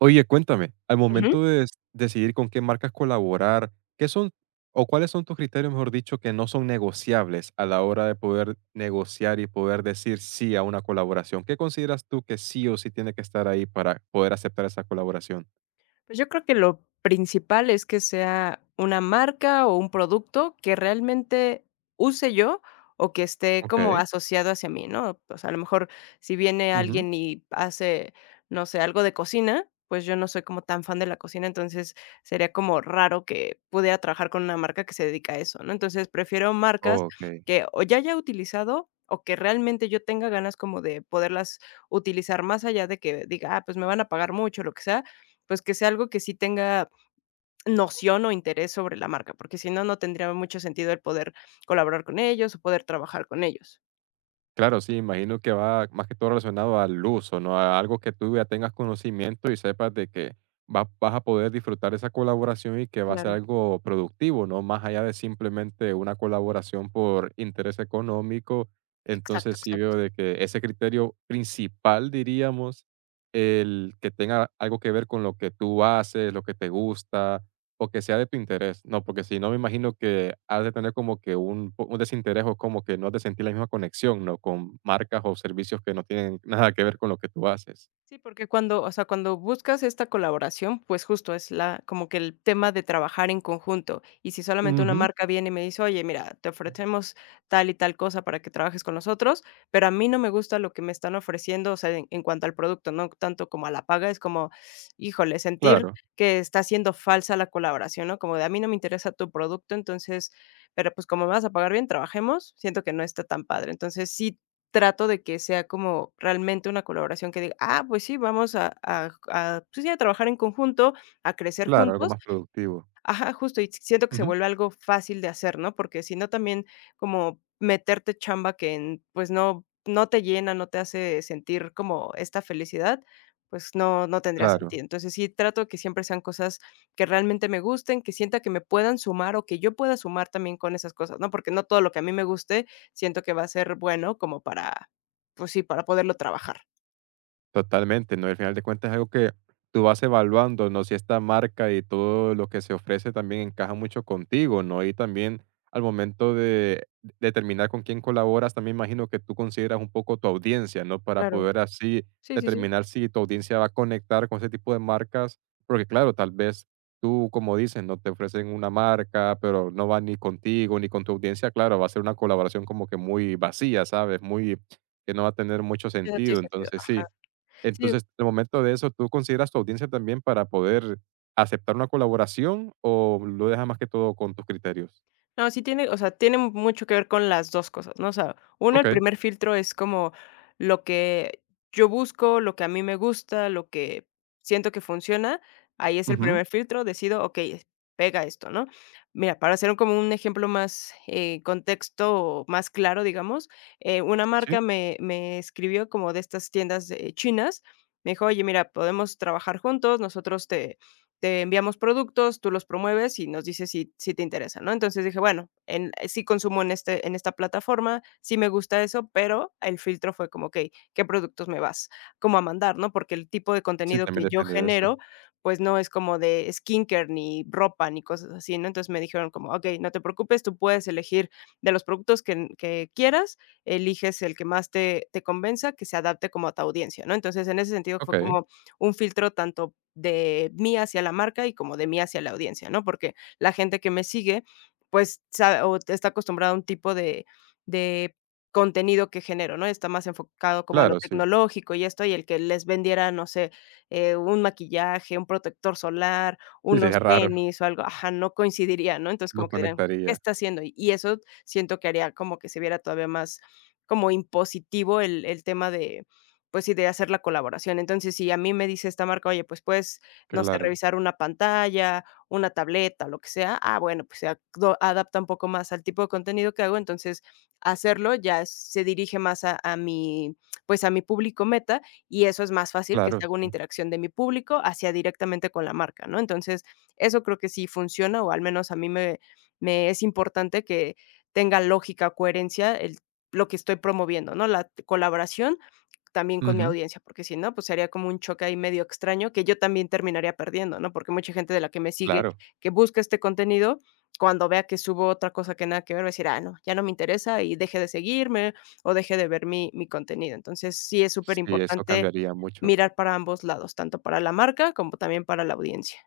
Oye, cuéntame, al Ujú. momento de decidir con qué marcas colaborar, ¿qué son o cuáles son tus criterios, mejor dicho, que no son negociables a la hora de poder negociar y poder decir sí a una colaboración? ¿Qué consideras tú que sí o sí tiene que estar ahí para poder aceptar esa colaboración? Pues yo creo que lo principal es que sea una marca o un producto que realmente use yo o que esté como Ok. asociado hacia mí, ¿no? O sea, a lo mejor si viene Ujú. alguien y hace, no sé, algo de cocina, pues yo no soy como tan fan de la cocina, entonces sería como raro que pudiera trabajar con una marca que se dedica a eso, ¿no? Entonces prefiero marcas Ok. que o ya haya utilizado o que realmente yo tenga ganas como de poderlas utilizar más allá de que diga, ah, pues me van a pagar mucho, lo que sea, pues, que sea algo que sí tenga noción o interés sobre la marca, porque si no, no tendría mucho sentido el poder colaborar con ellos o poder trabajar con ellos. Claro, sí, imagino que va más que todo relacionado al uso, ¿no? A algo que tú ya tengas conocimiento y sepas de que vas a poder disfrutar esa colaboración y que va a ser Claro. algo productivo, ¿no? Más allá de simplemente una colaboración por interés económico. Exacto, Entonces sí veo exacto. de que ese criterio principal, diríamos, el que tenga algo que ver con lo que tú haces, lo que te gusta, o que sea de tu interés, no, porque si no, me imagino que has de tener como que un desinterés o como que no has de sentir la misma conexión, ¿no? Con marcas o servicios que no tienen nada que ver con lo que tú haces. Sí, porque cuando, o sea, cuando buscas esta colaboración, pues justo es la, como que el tema de trabajar en conjunto. Y si solamente una Ujú. marca viene y me dice, oye, mira, te ofrecemos tal y tal cosa para que trabajes con nosotros, pero a mí no me gusta lo que me están ofreciendo, o sea, en cuanto al producto, no tanto como a la paga, es como, híjole, sentir Claro, que está siendo falsa la colaboración, ¿no? Como de a mí no me interesa tu producto, entonces, pero pues como me vas a pagar bien, trabajemos, siento que no está tan padre. Entonces, sí trato de que sea como realmente una colaboración que diga, ah, pues sí, vamos a, pues sí, a trabajar en conjunto, a crecer claro, algo juntos. más productivo. Ajá, justo, y siento que se Ujú. vuelve algo fácil de hacer, ¿no? Porque si no también como meterte chamba que en pues no te llena, no te hace sentir como esta felicidad, pues no tendría Claro. sentido. Entonces, sí trato que siempre sean cosas que realmente me gusten, que sienta que me puedan sumar o que yo pueda sumar también con esas cosas, ¿no? Porque no todo lo que a mí me guste siento que va a ser bueno como para, pues sí, para poderlo trabajar. Totalmente, ¿no? Al final de cuentas es algo que tú vas evaluando, ¿no? Si esta marca y todo lo que se ofrece también encaja mucho contigo, ¿no? Y también al momento de determinar con quién colaboras, también imagino que tú consideras un poco tu audiencia, ¿no? Para Claro. poder así Sí, sí, sí. determinar si tu audiencia va a conectar con ese tipo de marcas, porque claro, tal vez tú, como dices, no te ofrecen una marca, pero no va ni contigo ni con tu audiencia, claro, va a ser una colaboración como que muy vacía, ¿sabes? Muy que no va a tener mucho Ya tiene sentido. sentido. Entonces, sí, Ajá. Sí. entonces, en el momento de eso, ¿tú consideras tu audiencia también para poder aceptar una colaboración o lo dejas más que todo con tus criterios? No, sí tiene, o sea, tiene mucho que ver con las 2 cosas, ¿no? O sea, uno, el Okey. primer filtro es como lo que yo busco, lo que a mí me gusta, lo que siento que funciona. Ahí es el Ujú. primer filtro, decido, okey, pega esto, ¿no? Mira, para hacer un como un ejemplo más, contexto más claro, digamos, una Sí, marca me escribió como de estas tiendas, chinas. Me dijo: "Oye, mira, podemos trabajar juntos, nosotros te enviamos productos, tú los promueves y nos dices si, si te interesa, ¿no? Entonces dije, bueno, en, sí consumo en, este, en esta plataforma, sí me gusta eso, pero el filtro fue como, ok, ¿qué productos me vas como a mandar, no? Porque el tipo de sí, contenido también que yo depende de eso. genero, pues no es como de skincare, ni ropa, ni cosas así, ¿no? Entonces me dijeron como, ok, no te preocupes, tú puedes elegir de los productos que quieras, eliges el que más te, te convenza, que se adapte como a tu audiencia, ¿no? Entonces en ese sentido fue Okey, como un filtro tanto de mí hacia la marca y como de mí hacia la audiencia, ¿no? Porque la gente que me sigue, pues, sa o está acostumbrada a un tipo de contenido que genero, ¿no? Está más enfocado como a lo claro, sí. tecnológico y esto, y el que les vendiera, no sé, un maquillaje, un protector solar, Sí, unos sería raro, tenis o algo, ajá, no coincidiría, ¿no? Entonces, no como que dirán: "¿Qué conectaría. está haciendo?". Y eso siento que haría como que se viera todavía más como impositivo el tema de pues sí, de hacer la colaboración. Entonces, si a mí me dice esta marca: "Oye, pues puedes, no sé, Claro, revisar una pantalla, una tableta, lo que sea". Ah, bueno, pues se acdo adapta un poco más al tipo de contenido que hago, entonces hacerlo ya es se dirige más a mi, pues, a mi público meta, y eso es más fácil que claro, se haga una sí. interacción de mi público hacia directamente con la marca, ¿no? Entonces, eso creo que sí funciona, o al menos a mí me es importante que tenga lógica coherencia el lo que estoy promoviendo, ¿no? La colaboración también con mi Ujú, audiencia, porque si no, pues sería como un choque ahí medio extraño que yo también terminaría perdiendo, ¿no? Porque mucha gente de la que me sigue, claro. que busca este contenido, cuando vea que subo otra cosa que nada que ver, va a decir, ah, no, ya no me interesa y deje de seguirme o deje de ver mi contenido. Entonces, sí es súper Sí, eso importante cambiaría mucho. mirar para ambos lados, tanto para la marca como también para la audiencia.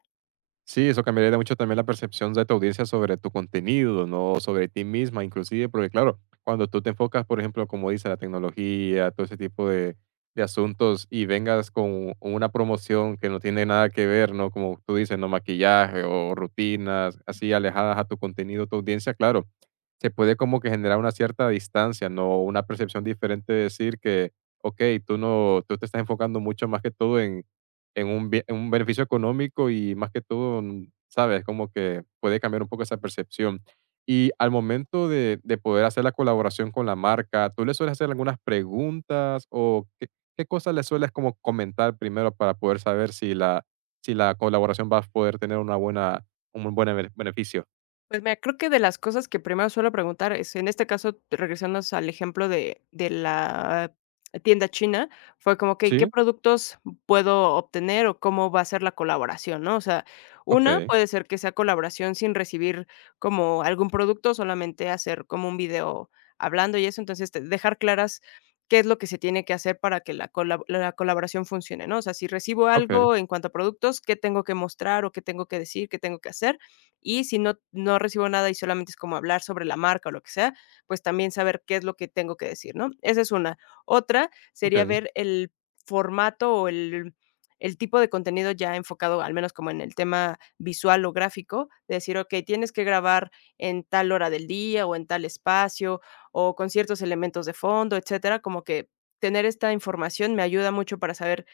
Sí, eso cambiaría mucho también la percepción de tu audiencia sobre tu contenido, ¿no? Sobre ti misma, inclusive, porque claro, cuando tú te enfocas, por ejemplo, como dice la tecnología, todo ese tipo de asuntos, y vengas con una promoción que no tiene nada que ver, ¿no? Como tú dices, ¿no? Maquillaje o rutinas así alejadas a tu contenido, tu audiencia, claro, se puede como que generar una cierta distancia, ¿no? Una percepción diferente de decir que, ok, tú no, tú te estás enfocando mucho más que todo en un bie en un beneficio económico y más que todo, ¿sabes? Como que puede cambiar un poco esa percepción. Y al momento de poder hacer la colaboración con la marca, ¿tú le sueles hacer algunas preguntas o qué qué cosas le sueles como comentar primero para poder saber si la si la colaboración va a poder tener una buena un buen bene beneficio? Pues mira, creo que de las cosas que primero suelo preguntar es, en este caso, regresando al ejemplo de la tienda china, fue como, que ¿qué ¿Sí? productos puedo obtener o cómo va a ser la colaboración?, ¿no? O sea, una Okey, puede ser que sea colaboración sin recibir como algún producto, solamente hacer como un video hablando y eso, entonces, te dejar claras qué es lo que se tiene que hacer para que la colab la colaboración funcione, ¿no? O sea, si recibo okey, algo en cuanto a productos, ¿qué tengo que mostrar o qué tengo que decir, qué tengo que hacer? Y si no recibo nada y solamente es como hablar sobre la marca o lo que sea, pues también saber qué es lo que tengo que decir, ¿no? Esa es una. Otra sería okey, ver el formato o el tipo de contenido ya enfocado, al menos como en el tema visual o gráfico, de decir, okey, tienes que grabar en tal hora del día o en tal espacio o con ciertos elementos de fondo, etcétera, como que tener esta información me ayuda mucho para saber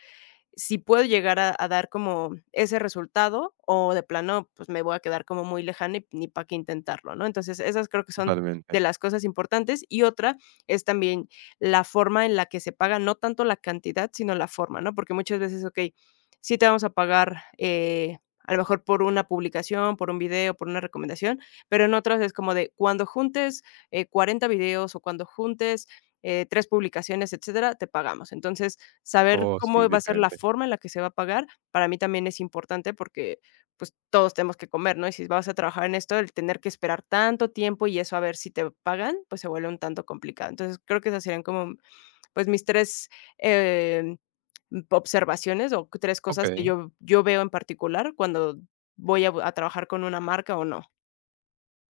si puedo llegar a dar como ese resultado, o de plano, pues, me voy a quedar como muy lejana y ni para qué intentarlo, ¿no? Entonces, esas creo que son de totalmente. las cosas importantes. Y otra es también la forma en la que se paga, no tanto la cantidad, sino la forma, ¿no? Porque muchas veces, okey, sí te vamos a pagar, a lo mejor por una publicación, por un video, por una recomendación, pero en otras es como de cuando juntes, 40 videos o cuando juntes, 3 publicaciones, etcétera, te pagamos. Entonces, saber Oh, sí, cómo va a ser la diferente. forma en la que se va a pagar, para mí también es importante porque, pues, todos tenemos que comer, ¿no? Y si vas a trabajar en esto, el tener que esperar tanto tiempo y eso a ver si te pagan, pues, se vuelve un tanto complicado. Entonces, creo que esas serían como, pues, mis 3 em, observaciones o 3 cosas que Okey. yo veo en particular cuando voy a bu a trabajar con una marca o no.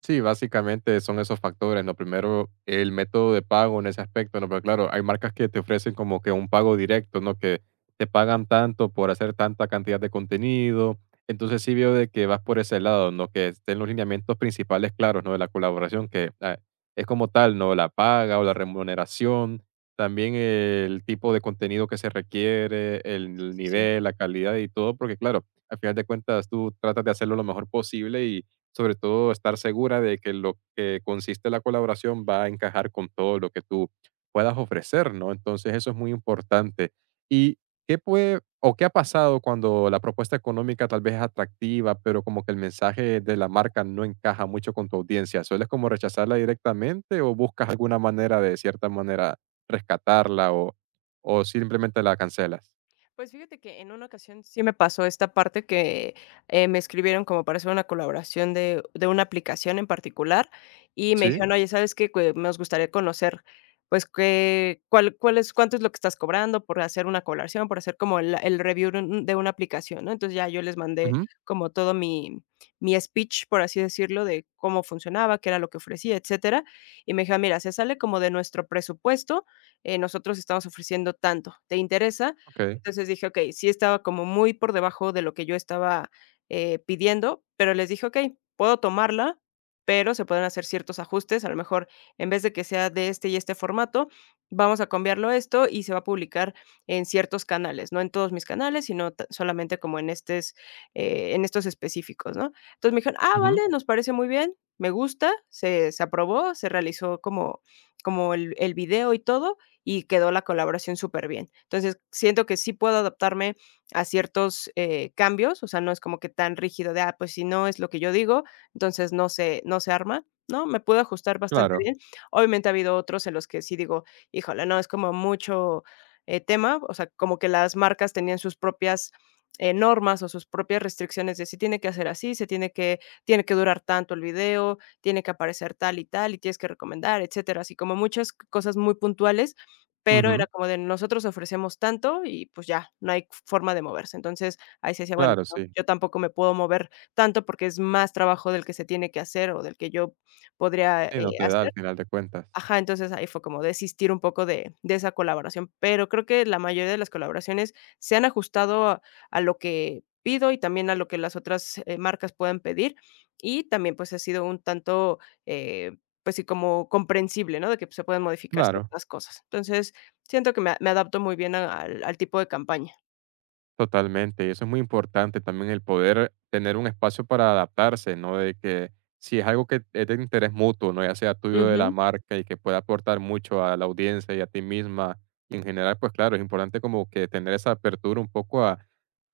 Sí, básicamente son esos factores, ¿no? Primero, el método de pago en ese aspecto, ¿no? Pero claro, hay marcas que te ofrecen como que un pago directo, ¿no? Que te pagan tanto por hacer tanta cantidad de contenido. Entonces sí veo de que vas por ese lado, ¿no? Que estén los lineamientos principales claros, ¿no? De la colaboración, que ah, es como tal, ¿no? La paga o la remuneración, también el tipo de contenido que se requiere, Sí, el sí, sí. nivel, la calidad y todo, porque claro, al final de cuentas tú tratas de hacerlo lo mejor posible y sobre todo estar segura de que lo que consiste la colaboración va a encajar con todo lo que tú puedas ofrecer, ¿no? Entonces eso es muy importante. ¿Y qué puede o qué ha pasado cuando la propuesta económica tal vez es atractiva, pero como que el mensaje de la marca no encaja mucho con tu audiencia? ¿Sueles como rechazarla directamente o buscas alguna manera de cierta manera rescatarla o simplemente la cancelas? Pues fíjate que en una ocasión sí me pasó esta parte que, me escribieron como para hacer una colaboración de una aplicación en particular, y me Sí. dijeron: "Oye, ¿sabes qué? Que nos gustaría conocer, pues, que cuál es cuánto es lo que estás cobrando por hacer una colaboración, por hacer como el review de un de una aplicación", ¿no? Entonces, ya yo les mandé Ujú. como todo mi speech, por así decirlo, de cómo funcionaba, qué era lo que ofrecía, etcétera. Y me dijeron: "Mira, se sale como de nuestro presupuesto, nosotros estamos ofreciendo tanto, ¿te interesa?". Ok. Entonces dije: "Okey", sí estaba como muy por debajo de lo que yo estaba, pidiendo, pero les dije: "Okey, puedo tomarla, pero se pueden hacer ciertos ajustes, a lo mejor en vez de que sea de este y este formato, vamos a cambiarlo a esto y se va a publicar en ciertos canales, no en todos mis canales, sino ta solamente como en estes, en estos específicos", ¿no? Entonces me dijeron: "Ah, Ujú. vale, nos parece muy bien, me gusta", se aprobó, se realizó como el video y todo, y quedó la colaboración súper bien. Entonces, siento que sí puedo adaptarme a ciertos, cambios, o sea, no es como que tan rígido de, ah, pues, si no es lo que yo digo, entonces no se arma, ¿no? Me puedo ajustar bastante Claro. bien. Obviamente, ha habido otros en los que sí digo: "Híjole, no, es como mucho, tema", o sea, como que las marcas tenían sus propias, normas o sus propias restricciones de se tiene que hacer así, se tiene que durar tanto el video, tiene que aparecer tal y tal, y tienes que recomendar, etcétera. Así como muchas cosas muy puntuales, pero era Ujú, como de nosotros ofrecemos tanto y, pues, ya, no hay forma de moverse. Entonces, ahí se decía, bueno, claro, no, sí. yo tampoco me puedo mover tanto porque es más trabajo del que se tiene que hacer o del que yo podría, Sí, no te da al hacer. final de cuentas. Ajá, entonces ahí fue como desistir un poco de esa colaboración, pero creo que la mayoría de las colaboraciones se han ajustado a lo que pido y también a lo que las otras, marcas puedan pedir, y también, pues, ha sido un tanto, eh, pues sí, como comprensible, ¿no?, de que se pueden modificar Claro. ciertas cosas. Entonces, siento que me adapto muy bien a al tipo de campaña. Totalmente, y eso es muy importante también el poder tener un espacio para adaptarse, ¿no? De que si es algo que es de interés mutuo, ¿no? Ya sea tuyo o de la marca y que pueda aportar mucho a la audiencia y a ti misma y en general, pues claro, es importante como que tener esa apertura un poco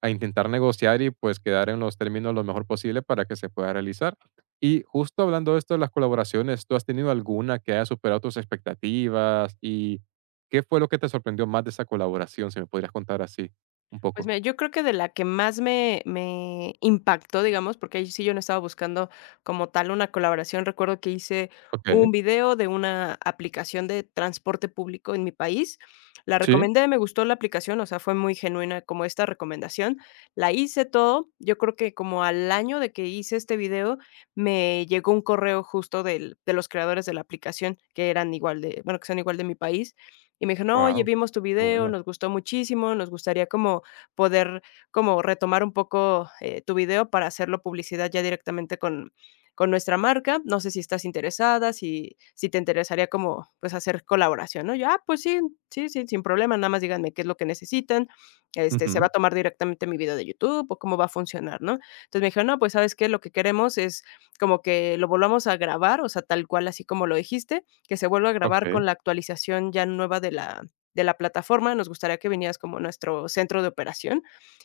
a intentar negociar y pues quedar en los términos lo mejor posible para que se pueda realizar. Y justo hablando de esto de las colaboraciones, ¿tú has tenido alguna que haya superado tus expectativas? ¿Y qué fue lo que te sorprendió más de esa colaboración? Si me podrías contar así un Pues poco. mira, yo creo que de la que más me impactó, digamos, porque ahí sí yo no estaba buscando como tal una colaboración. Recuerdo que hice Okey, un video de una aplicación de transporte público en mi país. La sí. recomendé, me gustó la aplicación, o sea, fue muy genuina como esta recomendación. La hice todo. Yo creo que como al año de que hice este video, me llegó un correo justo del de los creadores de la aplicación, que eran igual de bueno, que son igual de mi país, y me dijeron: "Oye, Wow, vimos tu qué video, bueno. nos gustó muchísimo, nos gustaría como poder como retomar un poco, tu video para hacerlo publicidad ya directamente con nuestra marca. No sé si estás interesada, si te interesaría como, pues, hacer colaboración, ¿no?". Yo: "Ah, pues sí, sí, sí, sin problema, nada más díganme qué es lo que necesitan, este, ¿se Ujú, va a tomar directamente mi video de YouTube o cómo va a funcionar?", ¿no? Entonces me dijeron: "No, pues, ¿sabes qué? Lo que queremos es como que lo volvamos a grabar, o sea, tal cual, así como lo dijiste, que se vuelva a grabar okey, con la actualización ya nueva de la plataforma, nos gustaría que vinieras como nuestro centro de operación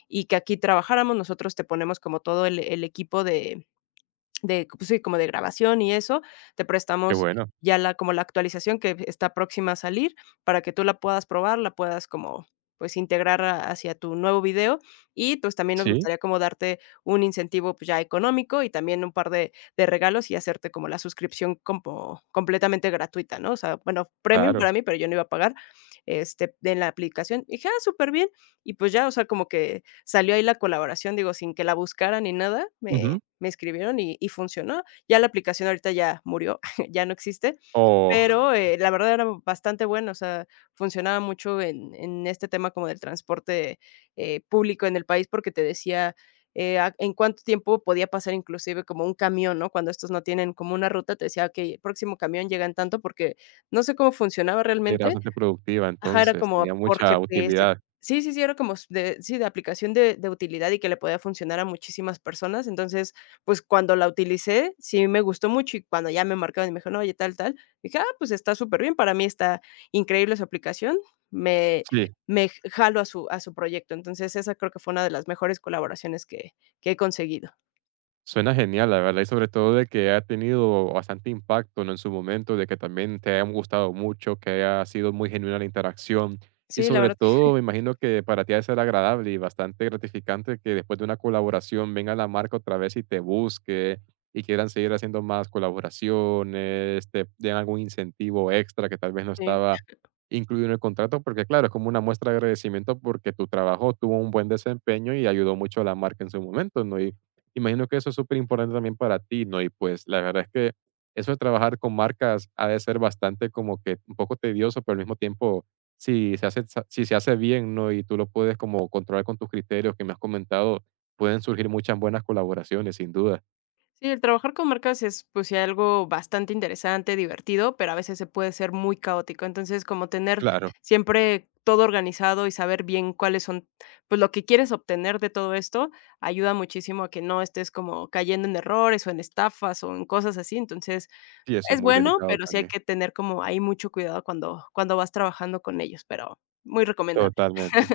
y que aquí trabajáramos. Nosotros te ponemos como todo el equipo de, pues sí, como de grabación y eso, te qué prestamos bueno. ya la como la actualización que está próxima a salir para que tú la puedas probar, la puedas como, pues, integrar a hacia tu nuevo video y, pues, también nos Sí, gustaría como darte un incentivo, pues, ya económico y también un par de regalos y hacerte como la suscripción como completamente gratuita, ¿no? O sea, bueno, premium claro. para mí, pero yo no iba a pagar, este, en la aplicación". Y dije: "Ah, súper bien". Y, pues, ya, o sea, como que salió ahí la colaboración, digo, sin que la buscara ni nada, Ujú. me escribieron y funcionó. Ya la aplicación ahorita ya murió, ya no existe, Oh, pero, la verdad era bastante buena, o sea, funcionaba mucho en este tema como del transporte, público en el país, porque te decía, a en cuánto tiempo podía pasar inclusive como un camión, ¿no? Cuando estos no tienen como una ruta, te decía: "Okey, el próximo camión llega en tanto", porque no sé cómo funcionaba era realmente. bastante productiva Ajá, era entonces, tenía como por mucha GPS. utilidad. Sí, sí, sí, era como s de sí, de aplicación de utilidad y que le podía funcionar a muchísimas personas. Entonces, pues, cuando la utilicé, sí me gustó mucho, y cuando ya me marcaron y me dijeron: "Oye, tal, tal", dije: "Ah, pues está súper bien, para mí está increíble su aplicación, me Sí. me j jalo a su proyecto". Entonces, esa creo que fue una de las mejores colaboraciones que he conseguido. Suena genial, la verdad, y sobre todo de que ha tenido bastante impacto, ¿no? En su momento, de que también te haya gustado mucho, que haya sido muy genuina la interacción. Y Sí, la sobre verdad, todo, me imagino que para ti ha de ser agradable y bastante gratificante que después de una colaboración venga la marca otra vez y te busque y quieran seguir haciendo más colaboraciones, te den algún incentivo extra que tal vez no sí. estaba incluido en el contrato, porque claro, es como una muestra de agradecimiento porque tu trabajo tuvo un buen desempeño y ayudó mucho a la marca en su momento, ¿no? Y imagino que eso es súper importante también para ti, ¿no? Y pues la verdad es que eso de trabajar con marcas ha de ser bastante como que un poco tedioso, pero al mismo tiempo, si se hace, si se hace bien, ¿no? Y tú lo puedes como controlar con tus criterios que me has comentado, pueden surgir muchas buenas colaboraciones, sin duda. Sí, el trabajar con marcas es, pues, sí algo bastante interesante, divertido, pero a veces se puede ser muy caótico. Entonces, como tener Claro, siempre todo organizado y saber bien cuáles son, pues, lo que quieres obtener de todo esto, ayuda muchísimo a que no estés como cayendo en errores, o en estafas, o en cosas así. Entonces, sí, eso es es muy bueno, delicado pero sí hay también. que tener como ahí mucho cuidado cuando vas trabajando con ellos, pero muy recomendable. Totalmente.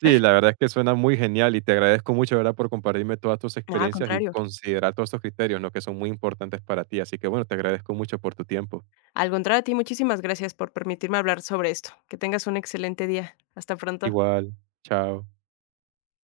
Sí, la verdad es que suena muy genial y te agradezco mucho, ¿verdad?, por compartirme todas tus No, al experiencias y contrario. considerar todos estos criterios, ¿no?, que son muy importantes para ti. Así que bueno, te agradezco mucho por tu tiempo. Al contrario, a ti muchísimas gracias por permitirme hablar sobre esto. Que tengas un excelente día. Hasta pronto. Igual, chao.